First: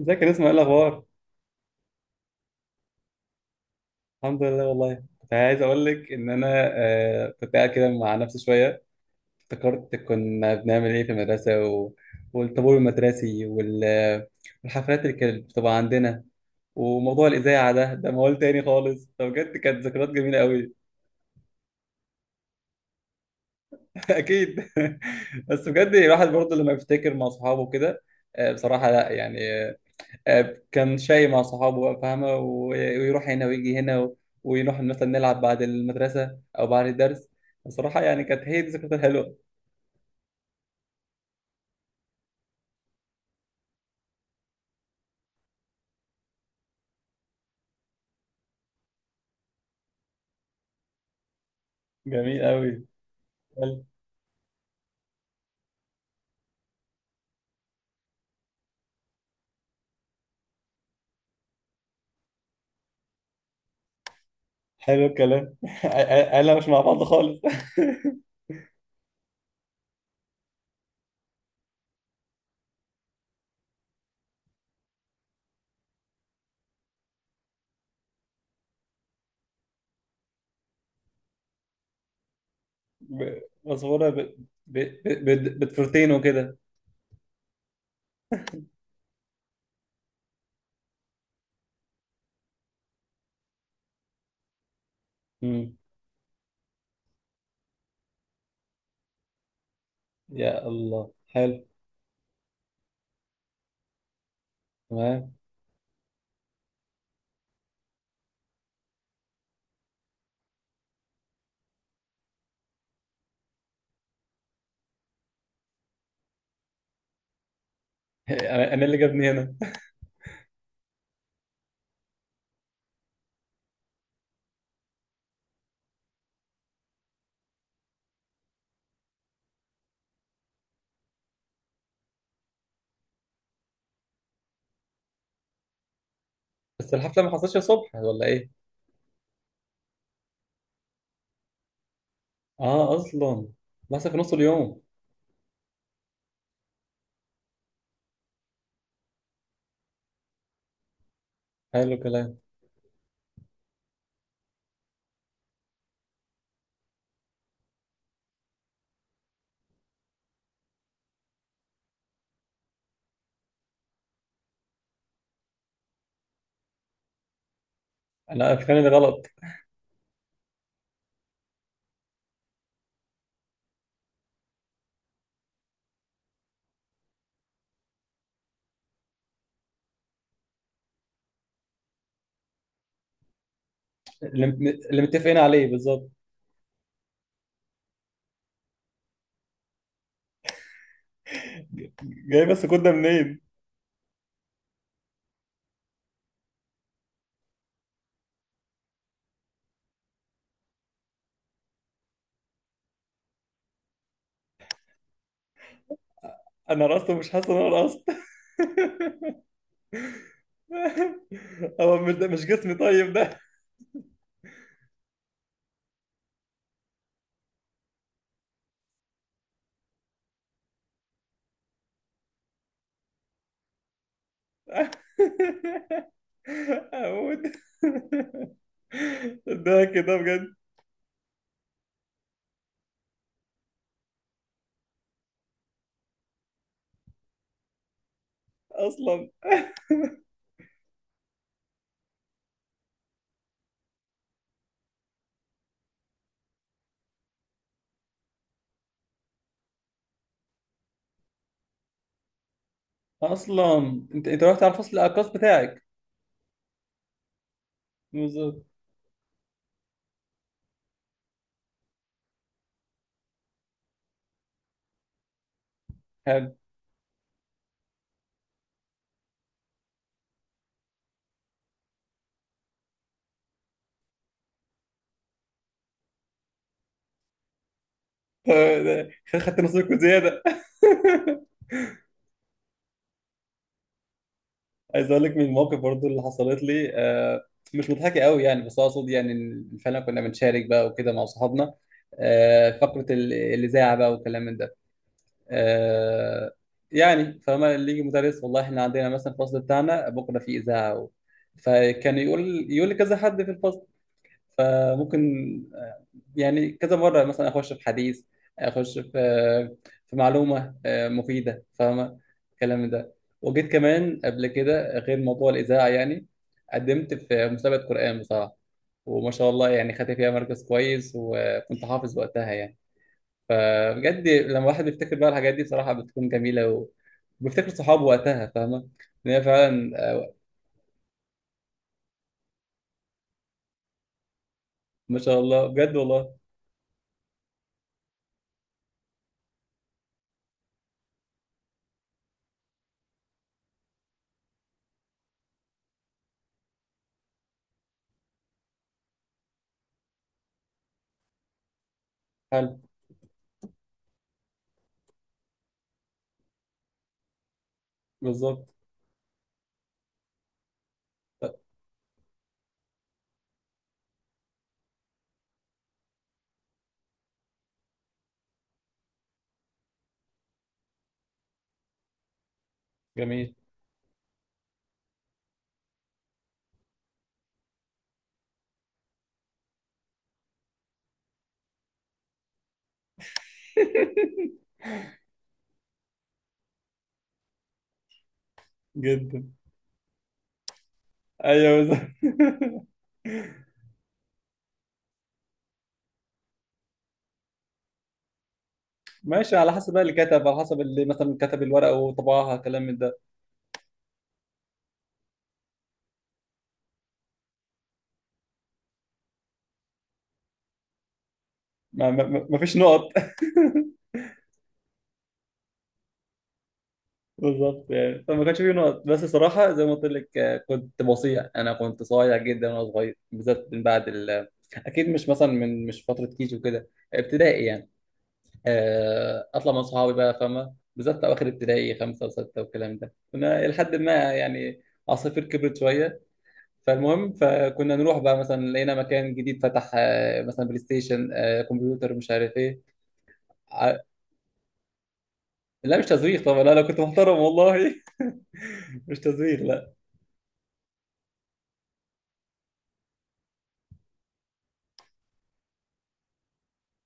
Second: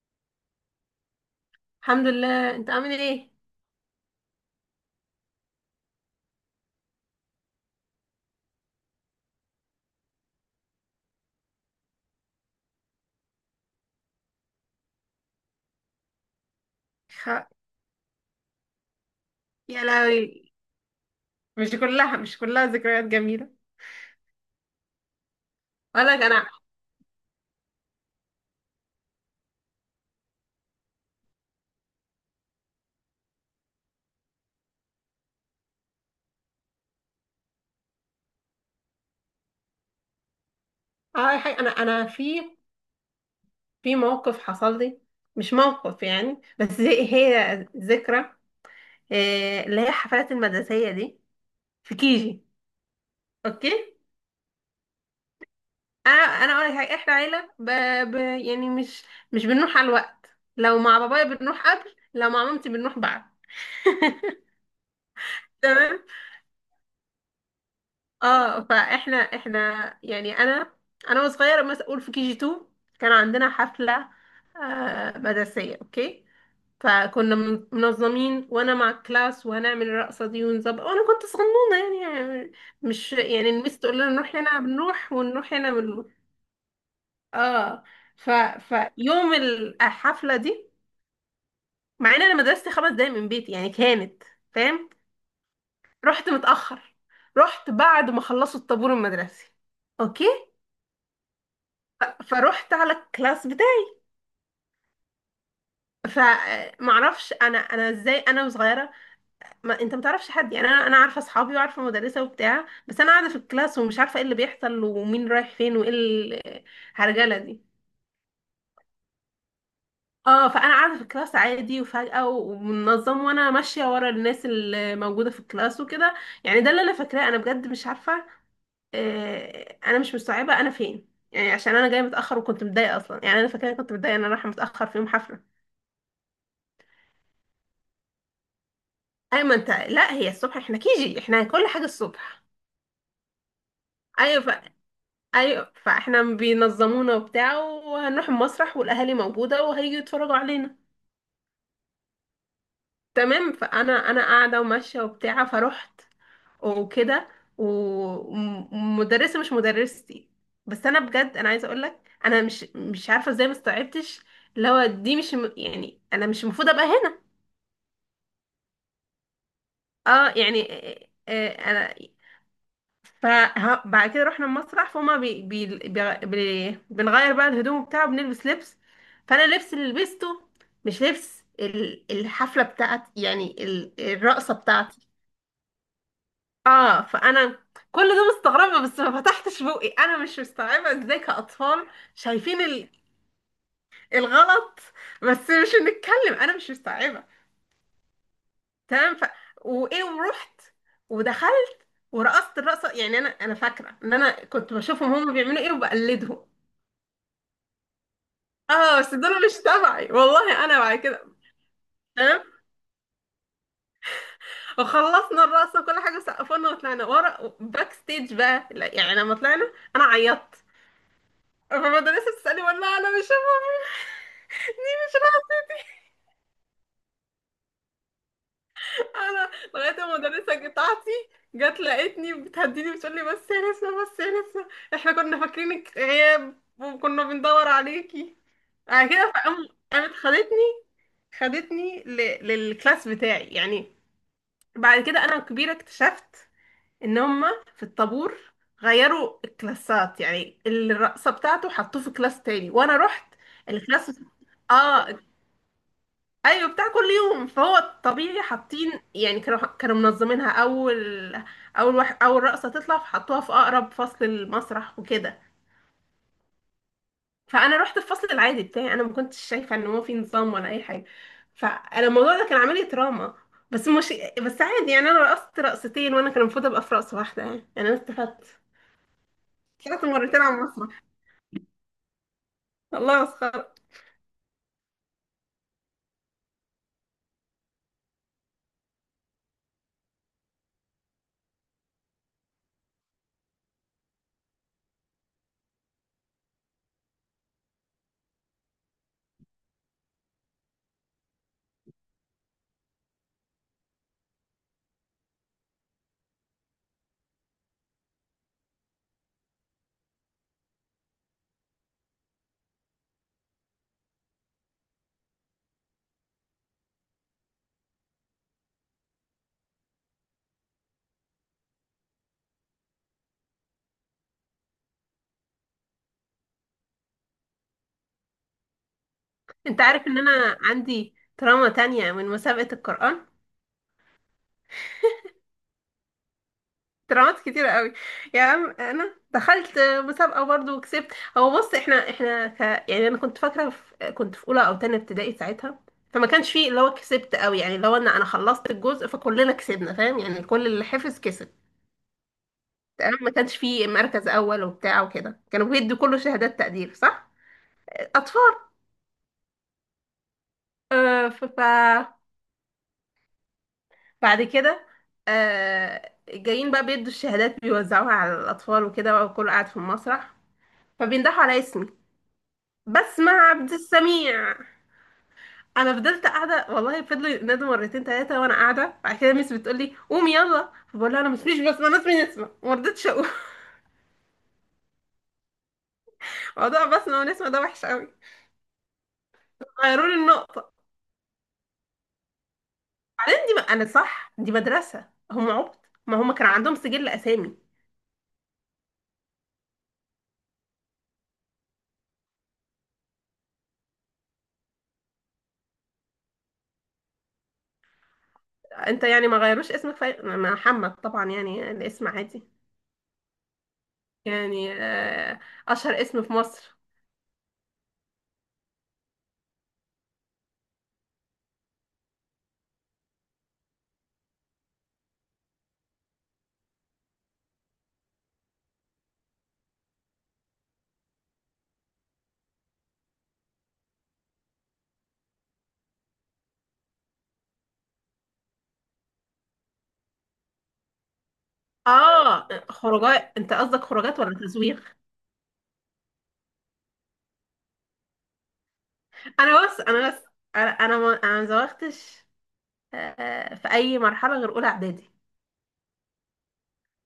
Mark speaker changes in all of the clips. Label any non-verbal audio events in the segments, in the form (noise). Speaker 1: ازيك يا نسمة؟ ايه الاخبار؟
Speaker 2: الحمد لله. انت عامل ايه؟
Speaker 1: الحمد لله والله. كنت عايز اقول لك ان انا آه، كنت قاعد كده مع نفسي شويه. افتكرت كنا بنعمل ايه في والطابور المدرسي والحفلات اللي كانت بتبقى عندنا، وموضوع
Speaker 2: خ...
Speaker 1: الاذاعه ده موال تاني خالص. فبجد
Speaker 2: يا
Speaker 1: كانت ذكريات جميله
Speaker 2: لهوي.
Speaker 1: قوي.
Speaker 2: مش كلها، مش كلها ذكريات جميلة.
Speaker 1: (laughs) اكيد. (laughs) بس بجد
Speaker 2: اقول لك
Speaker 1: الواحد
Speaker 2: انا.
Speaker 1: برضه لما بيفتكر مع صحابه كده، آه بصراحه، لا يعني، كان شاي مع صحابه بقى، فاهمة، ويروح هنا ويجي هنا و ونروح مثلا نلعب بعد المدرسة أو بعد الدرس. بصراحة يعني كانت هي دي الذكريات الحلوة.
Speaker 2: انا في موقف حصل لي. مش موقف يعني، بس هي ذكرى. اللي هي الحفلات المدرسية دي، في
Speaker 1: جميل
Speaker 2: كيجي.
Speaker 1: أوي.
Speaker 2: اوكي.
Speaker 1: حلو.
Speaker 2: انا اقول لك حاجة، احنا عيلة ب... يعني مش بنروح على الوقت. لو مع بابايا بنروح قبل، لو مع مامتي بنروح بعد.
Speaker 1: حلو
Speaker 2: (laughs)
Speaker 1: الكلام. (laughs)
Speaker 2: تمام.
Speaker 1: أنا مش مع بعض خالص.
Speaker 2: اه فاحنا يعني انا. وصغيره مثلا، اقول في كي جي 2 كان عندنا حفله، آه مدرسيه، اوكي. فكنا منظمين، وانا مع الكلاس، وهنعمل الرقصه دي ونظبط، وانا كنت صغنونه. يعني
Speaker 1: (laughs)
Speaker 2: مش يعني المس تقول
Speaker 1: مصورة
Speaker 2: لنا نروح هنا
Speaker 1: ب...
Speaker 2: بنروح، ونروح هنا بنروح.
Speaker 1: بتفرتين وكده.
Speaker 2: اه ف فيوم الحفله دي، مع ان انا مدرستي خمس دقايق من بيتي يعني، كانت، فاهم؟
Speaker 1: مم.
Speaker 2: رحت متاخر، رحت بعد ما خلصوا الطابور المدرسي. اوكي.
Speaker 1: يا الله حلو.
Speaker 2: فروحت على الكلاس بتاعي.
Speaker 1: تمام.
Speaker 2: فمعرفش انا، ازاي انا وصغيره؟ ما انت ما تعرفش حد. يعني انا، عارفه اصحابي وعارفه مدرسه وبتاع، بس انا قاعده في الكلاس ومش عارفه ايه اللي بيحصل، ومين رايح فين، وايه الهرجله دي.
Speaker 1: (laughs) أنا اللي جابني هنا.
Speaker 2: اه فانا قاعده في الكلاس عادي، وفجاه ومنظم، وانا ماشيه ورا الناس اللي موجوده في الكلاس وكده. يعني ده اللي انا فاكراه، انا بجد مش عارفه. انا مش مستوعبه انا فين، يعني عشان انا جايه متاخر وكنت متضايقه اصلا. يعني انا فاكره كنت متضايقه ان انا رايحه متاخر في يوم حفله.
Speaker 1: (laughs) بس الحفلة ما حصلتش الصبح ولا إيه؟
Speaker 2: ايوه، ما انت لا هي الصبح، احنا كيجي احنا كل حاجه الصبح.
Speaker 1: آه أصلا. بس في نص
Speaker 2: ايوه
Speaker 1: اليوم.
Speaker 2: ايوه فاحنا بينظمونا وبتاع، وهنروح المسرح، والاهالي موجوده وهيجوا يتفرجوا علينا.
Speaker 1: حلو الكلام.
Speaker 2: تمام. فانا قاعده وماشيه وبتاع، فروحت وكده، ومدرسه مش مدرستي. بس انا بجد انا عايزه اقول لك، انا مش عارفه ازاي ما استوعبتش. اللي هو دي مش يعني انا مش المفروض ابقى هنا.
Speaker 1: أنا أفكاري غلط.
Speaker 2: اه يعني انا. فبعد كده رحنا المسرح، فما بي بي بي بي بنغير بقى الهدوم بتاعه، بنلبس لبس. فانا اللبس اللي لبسته مش لبس الحفله بتاعتي، يعني
Speaker 1: اللي
Speaker 2: الرقصه
Speaker 1: اللي
Speaker 2: بتاعتي.
Speaker 1: متفقين عليه بالظبط.
Speaker 2: اه فانا كل ده مستغربه، بس ما فتحتش بوقي، انا مش مستوعبه ازاي كاطفال
Speaker 1: جاي
Speaker 2: شايفين
Speaker 1: بس كنت ده منين؟
Speaker 2: الغلط، بس مش هنتكلم، انا مش مستوعبه. تمام وايه، ورحت، ودخلت، ورقصت الرقصه. يعني انا فاكره ان انا كنت بشوفهم هم بيعملوا ايه وبقلدهم.
Speaker 1: انا رقصت ومش حاسس ان انا رقصت.
Speaker 2: اه، بس دول مش تبعي والله. انا بعد كده،
Speaker 1: (laughs) هو مش ده
Speaker 2: تمام،
Speaker 1: مش جسمي طيب ده؟
Speaker 2: وخلصنا الرقصه وكل حاجه، سقفنا وطلعنا ورا باك ستيج بقى. لا يعني، لما طلعنا انا عيطت، فالمدرسه بتسالني والله انا مش (laughs) دي مش راضية.
Speaker 1: (laughs) اموت.
Speaker 2: انا
Speaker 1: (laughs) ده
Speaker 2: لغايه
Speaker 1: كده بجد
Speaker 2: المدرسه بتاعتي جت لقيتني بتهديني، بتقول لي بس يا نسمه، بس يا نسمه، احنا كنا فاكرينك غياب وكنا بندور عليكي. بعد
Speaker 1: اصلا.
Speaker 2: كده قامت خدتني، خدتني ل... للكلاس بتاعي يعني. بعد كده انا كبيره اكتشفت ان هم في الطابور غيروا الكلاسات، يعني الرقصه بتاعته حطوه في كلاس تاني وانا رحت
Speaker 1: اصلا
Speaker 2: الكلاس.
Speaker 1: انت رحت على الفصل
Speaker 2: اه
Speaker 1: الارقص بتاعك؟
Speaker 2: ايوه، بتاع كل يوم، فهو الطبيعي
Speaker 1: بالظبط.
Speaker 2: حاطين. يعني كانوا منظمينها اول، اول واحد اول رقصه تطلع، فحطوها في اقرب فصل المسرح وكده.
Speaker 1: حلو.
Speaker 2: فانا رحت الفصل العادي بتاعي، انا ما كنتش شايفه ان هو في نظام ولا اي حاجه. فانا الموضوع ده كان عامل لي تراما، بس مش بس عادي. يعني انا رقصت رقصتين وانا كان المفروض ابقى في رقصه واحده. يعني انا استفدت،
Speaker 1: (laughs) خدت نصيبك
Speaker 2: طلعت مرتين
Speaker 1: زياده.
Speaker 2: على المسرح.
Speaker 1: (laughs)
Speaker 2: الله، مسخرة.
Speaker 1: عايز اقول لك من المواقف برضو اللي حصلت لي، مش مضحكه قوي يعني، بس اقصد يعني إن فعلا كنا بنشارك بقى وكده مع صحابنا. فقره الاذاعه بقى والكلام من ده. آه، يعني فما اللي يجي مدرس، والله احنا عندنا مثلا الفصل بتاعنا بكره في اذاعه، فكان يقول لكذا حد في الفصل، فممكن آه، يعني كذا مرة مثلا أخش في حديث، أخش في في معلومة مفيدة، فاهمة الكلام ده. وجيت كمان قبل كده غير موضوع الإذاعة يعني، قدمت في مسابقة قرآن بصراحة، وما شاء الله يعني خدت فيها مركز كويس، وكنت حافظ وقتها يعني. فبجد لما الواحد بيفتكر بقى الحاجات دي بصراحة بتكون جميلة وبيفتكر صحابه وقتها، فاهمة إن هي
Speaker 2: انت
Speaker 1: فعلا.
Speaker 2: عارف ان
Speaker 1: آه،
Speaker 2: انا عندي تراما تانية من مسابقة القرآن؟
Speaker 1: ما شاء الله بجد والله.
Speaker 2: ترامات كتيرة قوي. يا عم انا دخلت مسابقة برضو وكسبت. هو بص، احنا يعني انا كنت فاكرة كنت في اولى او تانية ابتدائي ساعتها. فما كانش فيه اللي هو كسبت قوي، يعني اللي هو ان انا خلصت الجزء فكلنا كسبنا، فاهم؟ يعني كل اللي حفظ كسب.
Speaker 1: حلو.
Speaker 2: تمام، ما كانش فيه مركز اول وبتاع وكده، كانوا بيدوا كله شهادات تقدير، صح؟ اطفال.
Speaker 1: بالظبط.
Speaker 2: آه، ف... ف... بعد كده، آه جايين بقى بيدوا الشهادات بيوزعوها على الأطفال وكده بقى، وكله قاعد في المسرح. فبيندحوا على اسمي، بسمة
Speaker 1: جميل.
Speaker 2: عبد السميع. انا فضلت قاعده، والله فضلوا ينادوا مرتين ثلاثه وانا قاعده. بعد كده ميس بتقول لي قومي يلا، فبقول لها انا مش بسمه، انا اسمي نسمه، وما رضيتش اقول.
Speaker 1: (laughs)
Speaker 2: (laughs) موضوع بسمه ونسمه ده وحش قوي.
Speaker 1: جدا.
Speaker 2: غيروا لي النقطه.
Speaker 1: ايوه بالظبط. (laughs)
Speaker 2: بعدين دي ما انا صح، دي مدرسه هم عبط، ما هم كان عندهم سجل اسامي.
Speaker 1: ماشي، على حسب بقى اللي كتب، على حسب اللي مثلا كتب الورقه وطبعها كلام من ده.
Speaker 2: انت يعني ما غيروش اسمك محمد طبعا، يعني الاسم
Speaker 1: ما, ما,
Speaker 2: عادي،
Speaker 1: ما ما فيش نقط. (laughs)
Speaker 2: يعني اشهر اسم في مصر.
Speaker 1: بالظبط. يعني فما كانش فيه نقط، بس صراحه زي ما قلت لك، كنت بصيع، انا كنت صايع جدا وانا صغير، بالذات من بعد ال، اكيد مش مثلا من، مش فتره كيجي وكده، ابتدائي يعني. اطلع مع صحابي بقى، فاهمه، بالذات اواخر ابتدائي، خمسه وسته والكلام ده، كنا لحد ما يعني عصافير كبرت شويه. فالمهم فكنا نروح بقى مثلا لقينا مكان جديد فتح، مثلا بلاي ستيشن، كمبيوتر، مش
Speaker 2: اه،
Speaker 1: عارف ايه.
Speaker 2: خروجات انت قصدك
Speaker 1: ع-
Speaker 2: خروجات ولا تزويغ؟
Speaker 1: لا مش تزويق طبعا، لا انا كنت محترم والله. (laughs) مش تزويق
Speaker 2: انا بس
Speaker 1: لا.
Speaker 2: انا بس انا ما زوغتش في اي مرحله غير اولى اعدادي.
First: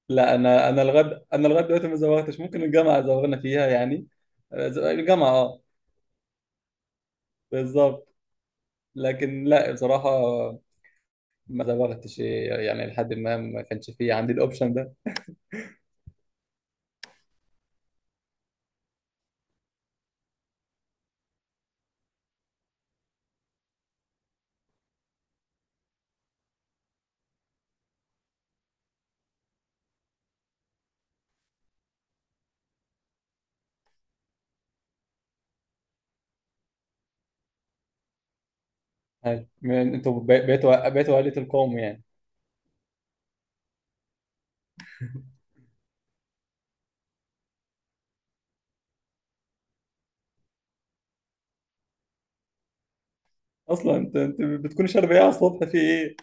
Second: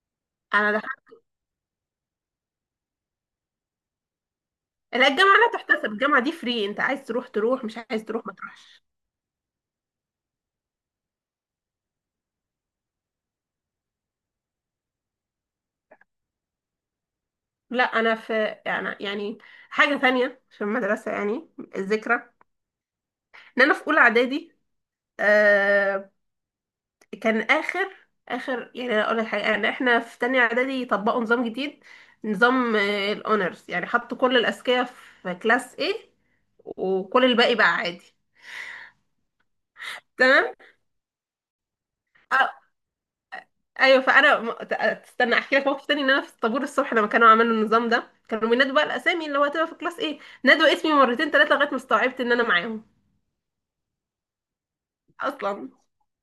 Speaker 1: لا انا
Speaker 2: انا
Speaker 1: انا
Speaker 2: دخلت.
Speaker 1: لغد، انا لغايه دلوقتي ما زوغتش. ممكن الجامعه زوغنا فيها يعني.
Speaker 2: لا،
Speaker 1: الجامعه
Speaker 2: الجامعه لا
Speaker 1: اه.
Speaker 2: تحتسب، الجامعه دي فري، انت عايز تروح تروح، مش عايز
Speaker 1: بالظبط.
Speaker 2: تروح ما تروحش.
Speaker 1: لكن لا بصراحه، ما زوغتش يعني لحد ما ما كانش فيه عندي الاوبشن ده.
Speaker 2: لا انا في يعني حاجه ثانيه في المدرسه. يعني الذكرى ان انا في اولى اعدادي، آه، كان اخر، أنا اقول لك حاجه، يعني احنا في تانية اعدادي طبقوا نظام جديد، نظام الاونرز، يعني حطوا كل الاذكياء في كلاس A، وكل الباقي بقى عادي.
Speaker 1: هاي انتوا
Speaker 2: تمام
Speaker 1: بيتوا عائله القوم يعني.
Speaker 2: آه، ايوه، فانا تستنى احكي لك موقف تاني. ان انا في الطابور الصبح لما كانوا عملوا النظام ده، كانوا بينادوا بقى الاسامي اللي هو هتبقى في كلاس A، نادوا اسمي مرتين ثلاثه لغايه ما استوعبت ان انا معاهم.
Speaker 1: اصلا انت بتكون شارب ايه على الصبح؟
Speaker 2: اصلا
Speaker 1: في ايه؟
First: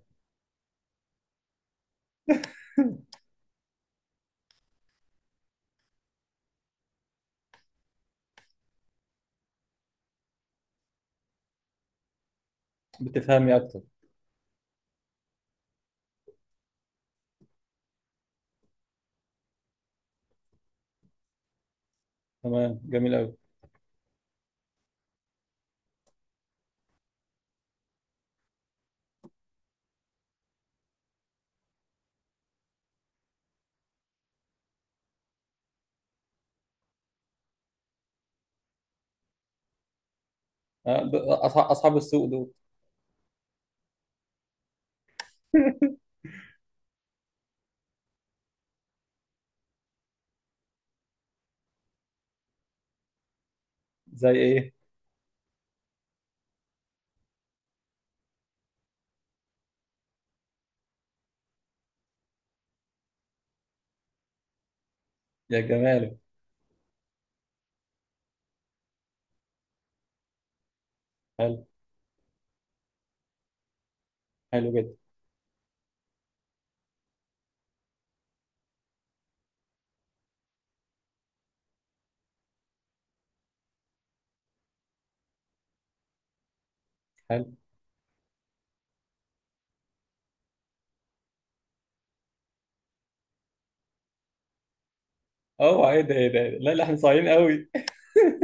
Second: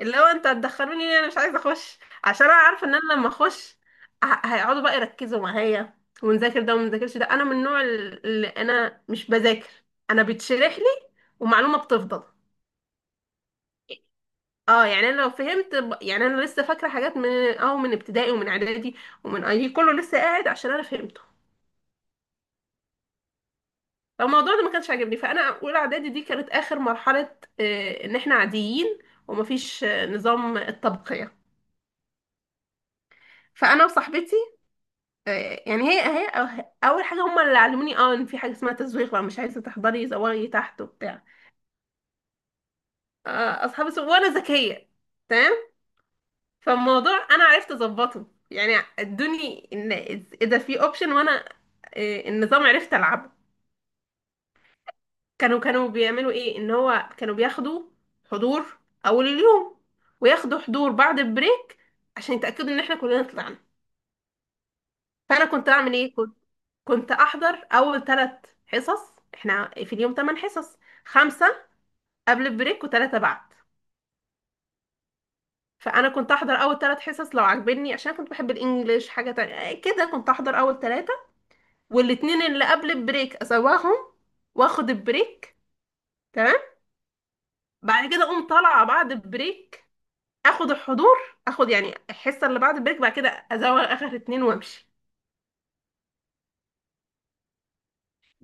Speaker 2: اللي هو انت هتدخلوني ليه، انا مش عايزه اخش، عشان انا عارفه ان انا لما اخش هيقعدوا بقى يركزوا معايا، ونذاكر ده ومنذاكرش ده. انا من النوع اللي انا مش بذاكر، انا بتشرح لي ومعلومه بتفضل.
Speaker 1: بتفهمي اكتر.
Speaker 2: اه يعني انا لو فهمت يعني انا لسه فاكره حاجات من اه من ابتدائي ومن اعدادي ومن اي، كله لسه قاعد عشان انا فهمته.
Speaker 1: تمام، جميل قوي.
Speaker 2: فالموضوع ده ما كانش عاجبني، فانا اولى اعدادي دي كانت اخر مرحله ان احنا عاديين، ومفيش نظام الطبقيه. فانا وصاحبتي يعني هي اول حاجه هم اللي علموني اه ان في حاجه اسمها تزويق بقى، مش عايزه تحضري زوغي تحت وبتاع.
Speaker 1: اصحاب السوق دول.
Speaker 2: اصحابي وانا ذكيه، تمام. فالموضوع انا عرفت اظبطه، يعني ادوني ان اذا في اوبشن وانا النظام، عرفت العبه.
Speaker 1: زي ايه؟
Speaker 2: كانوا بيعملوا ايه، ان هو كانوا بياخدوا حضور اول اليوم، وياخدوا حضور بعد البريك عشان يتاكدوا ان احنا كلنا طلعنا. فانا
Speaker 1: يا
Speaker 2: كنت اعمل ايه؟
Speaker 1: جماله.
Speaker 2: كنت احضر اول ثلاث حصص. احنا في اليوم ثمان حصص، خمسه
Speaker 1: حلو.
Speaker 2: قبل البريك وثلاثه بعد.
Speaker 1: حلو جدا.
Speaker 2: فانا كنت احضر اول ثلاث حصص لو عجبني، عشان كنت بحب الانجليش حاجه تانية. كده كنت احضر اول ثلاثه، والاتنين اللي قبل البريك اسواهم، واخد البريك، تمام.
Speaker 1: حلو.
Speaker 2: بعد كده اقوم طالعه بعد البريك، اخد الحضور، اخد يعني الحصه اللي بعد البريك، بعد كده ازوغ اخر اتنين وامشي.
Speaker 1: اوعى! ايه ده؟ ايه ده؟ إيه ده؟ لا لا، احنا صايعين قوي.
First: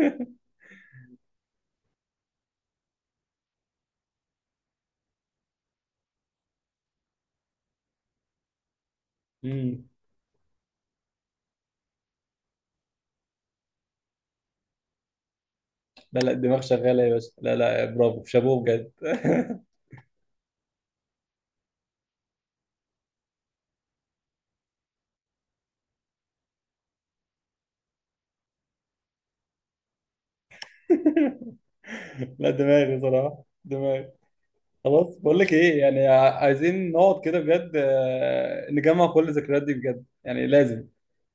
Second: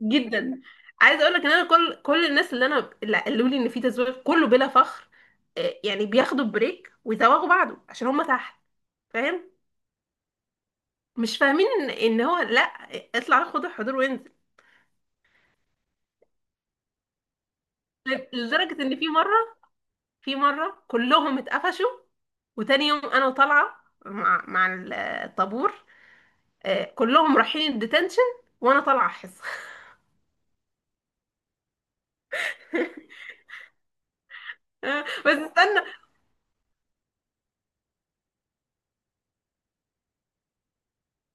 Speaker 2: جدا. عايزه اقول لك ان انا كل الناس اللي انا اللي قالوا لي ان في تزوير كله، بلا فخر، يعني بياخدوا بريك ويزوغوا بعده عشان هم تحت، فاهم؟
Speaker 1: امم (laughs)
Speaker 2: مش فاهمين ان ان هو لا، اطلع خد الحضور وانزل.
Speaker 1: لا لا، الدماغ شغاله يا باشا. لا لا، برافو، شابوه
Speaker 2: لدرجه
Speaker 1: بجد.
Speaker 2: ان في
Speaker 1: (laughs)
Speaker 2: مره، في مره كلهم اتقفشوا، وتاني يوم انا طالعه مع الطابور، كلهم رايحين الديتنشن وانا طالعه حصه.
Speaker 1: لا دماغي
Speaker 2: (laughs)
Speaker 1: صراحه، دماغي. خلاص
Speaker 2: بس
Speaker 1: بقول لك ايه،
Speaker 2: استنى،
Speaker 1: يعني عايزين نقعد كده بجد، نجمع كل الذكريات دي بجد، يعني لازم.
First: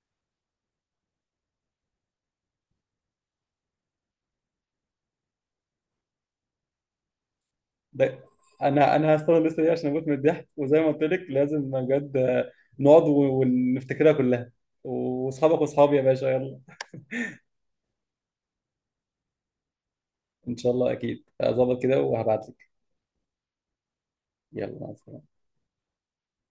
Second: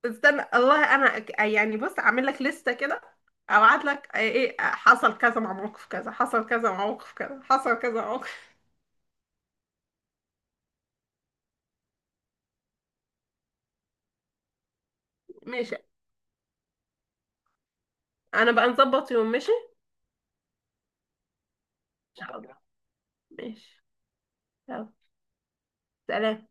Speaker 2: والله انا يعني بص اعمل لك لستة كده، ابعت لك آه، ايه آه، حصل كذا مع موقف كذا، حصل كذا مع موقف كذا، حصل كذا مع
Speaker 1: ده
Speaker 2: موقف.
Speaker 1: انا هستنى الليسته دي عشان اموت من الضحك، وزي ما قلت لك لازم بجد نقعد و ونفتكرها كلها، واصحابك
Speaker 2: ماشي.
Speaker 1: واصحابي يا باشا، يلا.
Speaker 2: انا بقى نظبط يوم. ماشي،
Speaker 1: ان شاء الله، اكيد هظبط كده
Speaker 2: ان شاء
Speaker 1: وهبعت
Speaker 2: الله.
Speaker 1: لك.
Speaker 2: ماشي.
Speaker 1: يلا، مع
Speaker 2: يلا،
Speaker 1: السلامه.
Speaker 2: سلام.